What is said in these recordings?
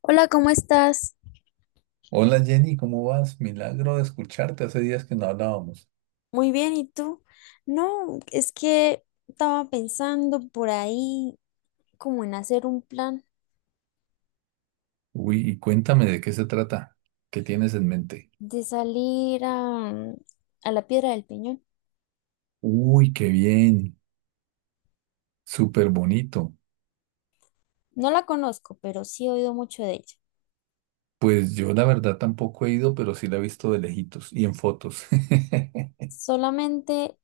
Hola, ¿cómo estás? Hola Jenny, ¿cómo vas? Milagro de escucharte, hace días que no hablábamos. Muy bien, ¿y tú? No, es que estaba pensando por ahí como en hacer un plan Uy, y cuéntame de qué se trata, qué tienes en mente. de salir a la Piedra del Peñón. Uy, qué bien, súper bonito. No la conozco, pero sí he oído mucho de ella. Pues yo la verdad tampoco he ido, pero sí la he visto de lejitos y en fotos. Solamente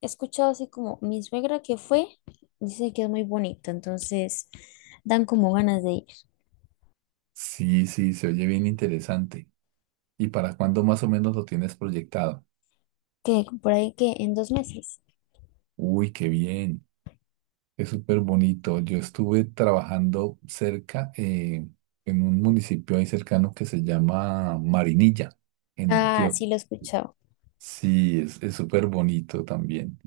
he escuchado así como mi suegra que fue, dice que es muy bonito, entonces dan como ganas de ir. Sí, sí, se oye bien interesante. ¿Y para cuándo más o menos lo tienes proyectado? Que por ahí que en 2 meses. Uy, qué bien. Es súper bonito. Yo estuve trabajando cerca, en un municipio ahí cercano que se llama Marinilla, en Ah, Antioquia. sí lo he escuchado. Sí, es súper bonito también.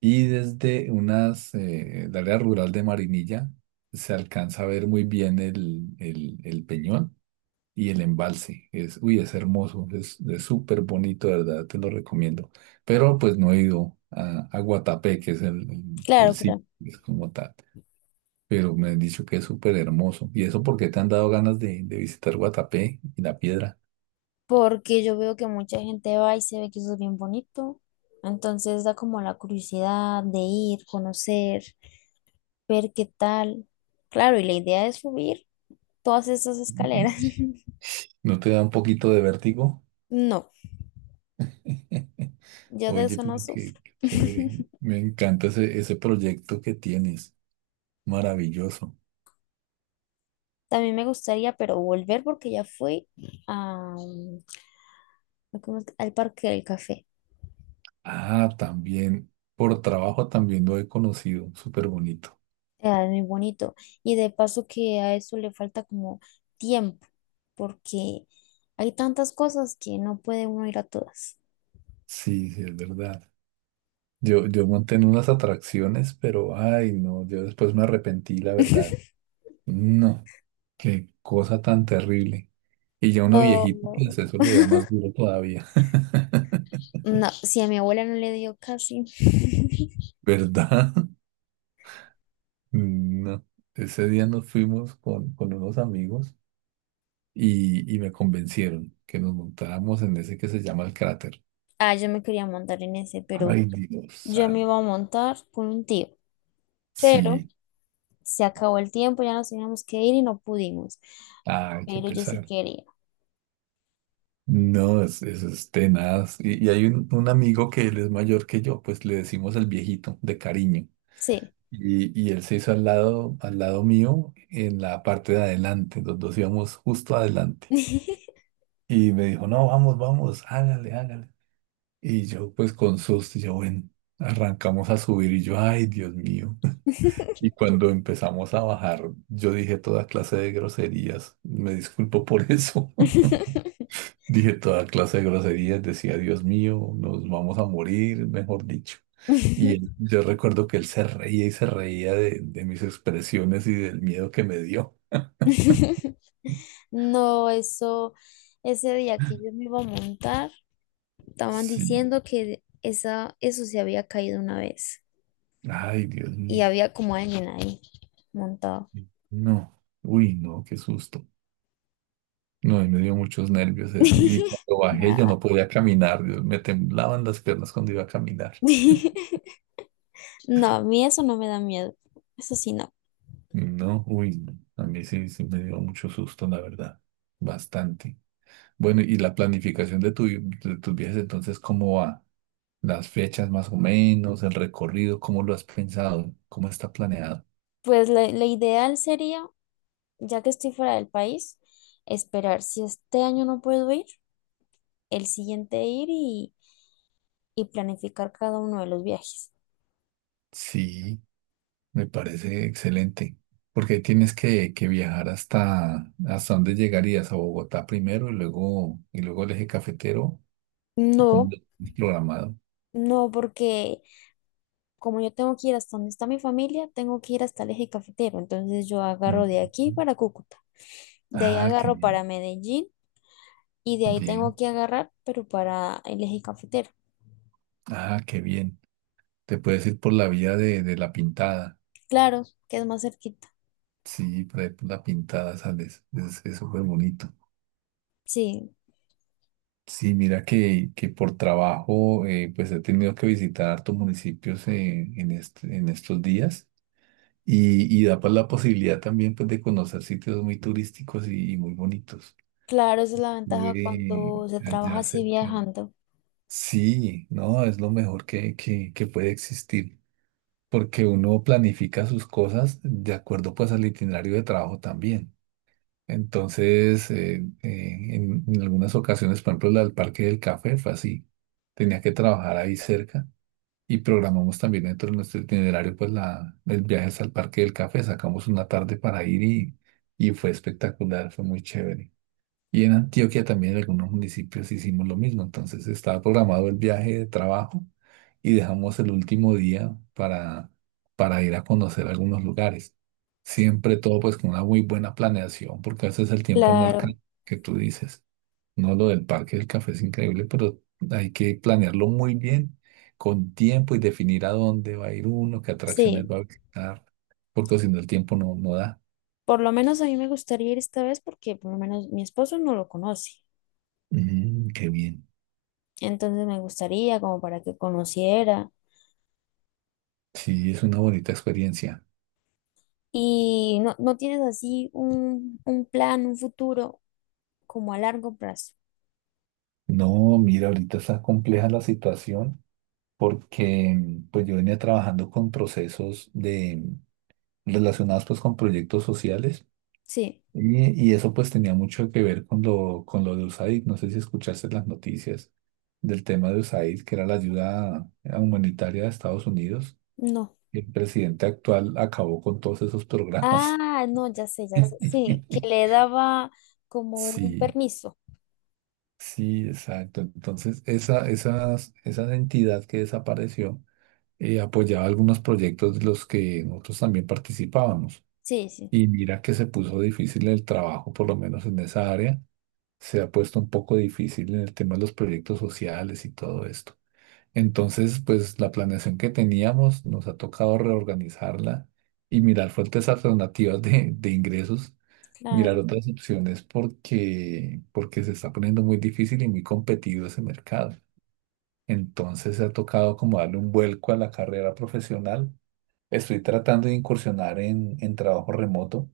Y desde unas, el área rural de Marinilla se alcanza a ver muy bien el peñón y el embalse. Uy, es hermoso, es súper bonito, de verdad, te lo recomiendo. Pero pues no he ido a Guatapé, que es el Claro, sitio, claro. es como tal, pero me han dicho que es súper hermoso. ¿Y eso por qué te han dado ganas de visitar Guatapé y la piedra? Porque yo veo que mucha gente va y se ve que eso es bien bonito. Entonces da como la curiosidad de ir, conocer, ver qué tal. Claro, y la idea es subir todas esas escaleras. ¿No te da un poquito de vértigo? No, yo de Oye, eso no pero qué, sufro. qué chévere. Me encanta ese proyecto que tienes. Maravilloso. También me gustaría, pero volver porque ya fui a, ¿cómo es que? Al Parque del Café. Ah, también, por trabajo también lo he conocido. Súper bonito. Ah, es muy bonito. Y de paso que a eso le falta como tiempo, porque hay tantas cosas que no puede uno ir a todas. Sí, sí, es verdad. Yo monté en unas atracciones, pero ay, no, yo después me arrepentí, la verdad. No, qué cosa tan terrible. Y ya uno viejito, No, pues eso le da más duro todavía. no, si a mi abuela no le dio casi. ¿Verdad? No. Ese día nos fuimos con unos amigos y me convencieron que nos montáramos en ese que se llama el cráter. Ah, yo me quería montar en ese, pero Ay, Dios yo me santo. iba a montar con un tío. Pero Sí, se acabó el tiempo, ya nos teníamos que ir y no pudimos. ay, qué Pero yo sí pesar. quería. No, eso es tenaz. Y hay un amigo que él es mayor que yo, pues le decimos el viejito de cariño. Sí. Y él se hizo al lado mío, en la parte de adelante. Los dos íbamos justo adelante. Y me dijo, no, vamos, vamos, hágale, hágale. Y yo, pues con susto, yo, bueno, arrancamos a subir y yo, ay, Dios mío. Y cuando empezamos a bajar, yo dije toda clase de groserías. Me disculpo por eso. Dije toda clase de groserías, decía, Dios mío, nos vamos a morir, mejor dicho. Yo recuerdo que él se reía y se reía de mis expresiones y del miedo que me dio. No, eso, ese día que yo me iba a montar, estaban Sí. diciendo que eso se había caído 1 vez Ay, Dios y mío. había como alguien ahí montado. No. Uy, no, qué susto. No, y me dio muchos nervios eso. Y cuando bajé yo Nada. no podía caminar. Dios, me temblaban las piernas cuando iba a caminar. No, a mí eso no me da miedo. Eso sí, no. No, uy, no. A mí sí, sí me dio mucho susto, la verdad. Bastante. Bueno, y la planificación de tus viajes, entonces, ¿cómo va? Las fechas más o menos, el recorrido, ¿cómo lo has pensado? ¿Cómo está planeado? Pues la ideal sería, ya que estoy fuera del país, esperar si este año no puedo ir, el siguiente ir y planificar cada uno de los viajes. Sí, me parece excelente. Porque ahí tienes que viajar hasta dónde llegarías, a Bogotá primero y luego, el eje cafetero, o cómo No, lo tienes programado. no, porque como yo tengo que ir hasta donde está mi familia, tengo que ir hasta el eje cafetero. Entonces yo Ujú. agarro de aquí para Cúcuta, de ahí Ah, qué agarro bien. para Medellín y de ahí Bien. tengo que agarrar, pero para el eje cafetero. Ah, qué bien. Te puedes ir por la vía de la pintada. Claro, que es más cerquita. Sí, por ahí por la pintada sales. Es súper bonito. Sí, Sí, mira que por trabajo pues he tenido que visitar hartos municipios en, en estos días y da pues la posibilidad también pues de conocer sitios muy turísticos y muy bonitos. claro, esa es la ventaja Estuve cuando se trabaja allá así cerca. viajando. Sí, no, es lo mejor que puede existir porque uno planifica sus cosas de acuerdo pues al itinerario de trabajo también. Entonces, en, algunas ocasiones, por ejemplo, la del Parque del Café fue así. Tenía que trabajar ahí cerca y programamos también dentro de nuestro itinerario, pues, el viaje hasta el Parque del Café. Sacamos una tarde para ir y fue espectacular, fue muy chévere. Y en Antioquia también en algunos municipios hicimos lo mismo. Entonces estaba programado el viaje de trabajo y dejamos el último día para ir a conocer algunos lugares. Siempre todo pues con una muy buena planeación, porque a veces el tiempo no Claro, alcanza, que tú dices. No, lo del parque del café es increíble, pero hay que planearlo muy bien, con tiempo y definir a dónde va a ir uno, qué atracciones sí. va a visitar, porque si no el tiempo no da. Por lo menos a mí me gustaría ir esta vez porque por lo menos mi esposo no lo conoce. Qué bien. Entonces me gustaría como para que conociera. Sí, es una bonita experiencia. Y no, no tienes así un plan, un futuro como a largo plazo. No, mira, ahorita está compleja la situación porque pues yo venía trabajando con procesos de relacionados pues con proyectos sociales Sí, y eso pues tenía mucho que ver con lo de USAID. No sé si escuchaste las noticias del tema de USAID, que era la ayuda humanitaria de Estados Unidos. no. El presidente actual acabó con todos esos programas. Ah, no, ya sé, ya sé. Sí, que le daba como un Sí, permiso. sí, exacto. Entonces, esa entidad que desapareció apoyaba algunos proyectos de los que nosotros también participábamos. Sí, sí, Y mira que se puso difícil el trabajo, por lo menos en esa área. Se ha puesto un poco difícil en el tema de los proyectos sociales y todo esto. Entonces, pues la planeación que teníamos nos ha tocado reorganizarla y mirar fuentes alternativas de ingresos, mirar claro, otras opciones porque, porque se está poniendo muy difícil y muy competido ese mercado. Entonces, se ha tocado como darle un vuelco a la carrera profesional. Estoy tratando de incursionar en trabajo remoto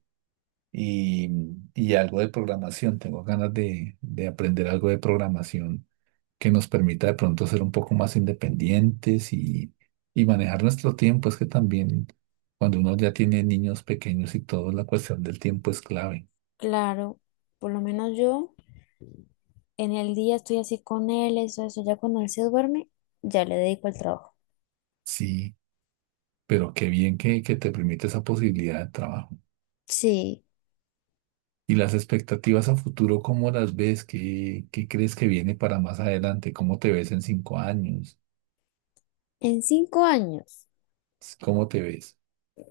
y, y algo de programación. Tengo ganas de aprender algo de programación que nos permita de pronto ser un poco más independientes y manejar nuestro tiempo. Es que también cuando uno ya tiene niños pequeños y todo, la cuestión del tiempo es clave. claro. Por lo menos yo. En el día estoy así con él, eso, eso. Ya cuando él se duerme, ya le dedico el trabajo. Sí, pero qué bien que te permite esa posibilidad de trabajo. Sí, ¿Y las expectativas a futuro, cómo las ves? ¿Qué crees que viene para más adelante? ¿Cómo te ves en cinco años? en 5 años, ¿Cómo te ves?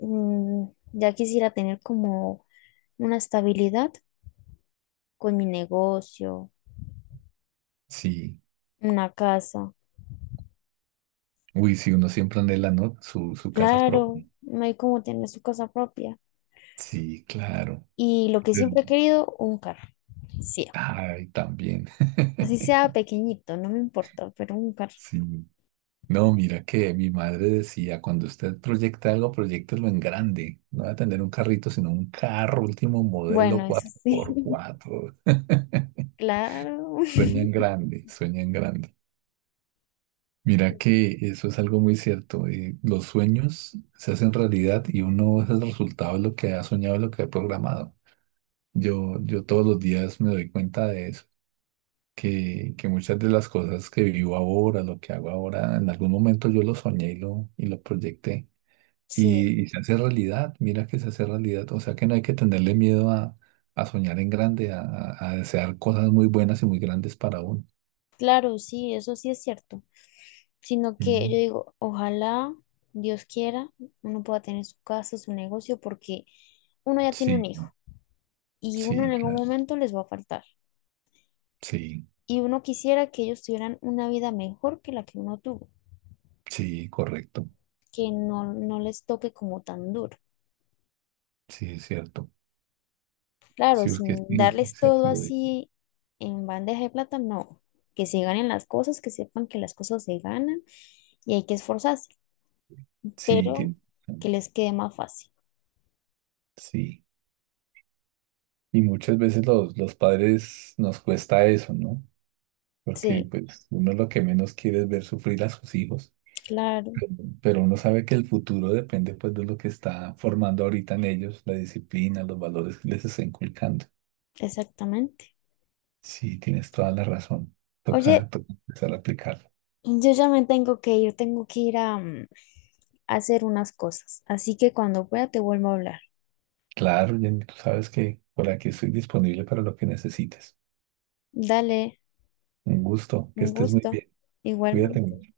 mm, ya quisiera tener como una estabilidad con mi negocio, Sí. una casa. Uy, si uno siempre anhela, ¿no? Su casa Claro, propia. no hay como tener su casa propia. Sí, claro. Y lo que siempre he Eh, querido, un carro. Sí, Ay, también. así sea pequeñito, no me importa, pero un carro. Sí. No, mira que mi madre decía, cuando usted proyecta algo, proyectelo en grande. No va a tener un carrito, sino un carro último Bueno, modelo eso cuatro sí, por cuatro. claro. Sueña en grande, sueña en grande. Mira que eso es algo muy cierto. Los sueños se hacen realidad y uno es el resultado de lo que ha soñado, y lo que ha programado. Yo todos los días me doy cuenta de eso, que muchas de las cosas que vivo ahora, lo que hago ahora, en algún momento yo lo soñé y lo proyecté. Sí. Y se hace realidad, mira que se hace realidad. O sea que no hay que tenerle miedo a soñar en grande, a, a desear cosas muy buenas y muy grandes para uno. Claro, sí, eso sí es cierto. Sino que yo Mm, digo, ojalá Dios quiera, uno pueda tener su casa, su negocio, porque uno ya tiene un sí, hijo y uno en sí, algún claro. momento les va a faltar. Sí, Y uno quisiera que ellos tuvieran una vida mejor que la que uno tuvo, sí, correcto. que no, no les toque como tan duro. Sí, es cierto. Claro, Sí, porque sí, sin sí, darles todo sí, así en bandeja de plata, no. Que se ganen las cosas, que sepan que las cosas se ganan y hay que esforzarse, sí, pero que les quede más fácil. sí. Y muchas veces los padres nos cuesta eso, ¿no? Porque Sí. pues uno lo que menos quiere es ver sufrir a sus hijos, Claro, pero pero uno sabe que el futuro depende pues de lo que está formando ahorita en ellos, la disciplina, los valores que les está inculcando. exactamente. Sí, tienes toda la razón. Toca, Oye, toca empezar a aplicarlo. yo ya me tengo que ir a, a hacer unas cosas, así que cuando pueda te vuelvo a hablar. Claro, Jenny, tú sabes que por aquí estoy disponible para lo que necesites. Dale, Un gusto, que un estés muy gusto, bien. igualmente. Cuídate.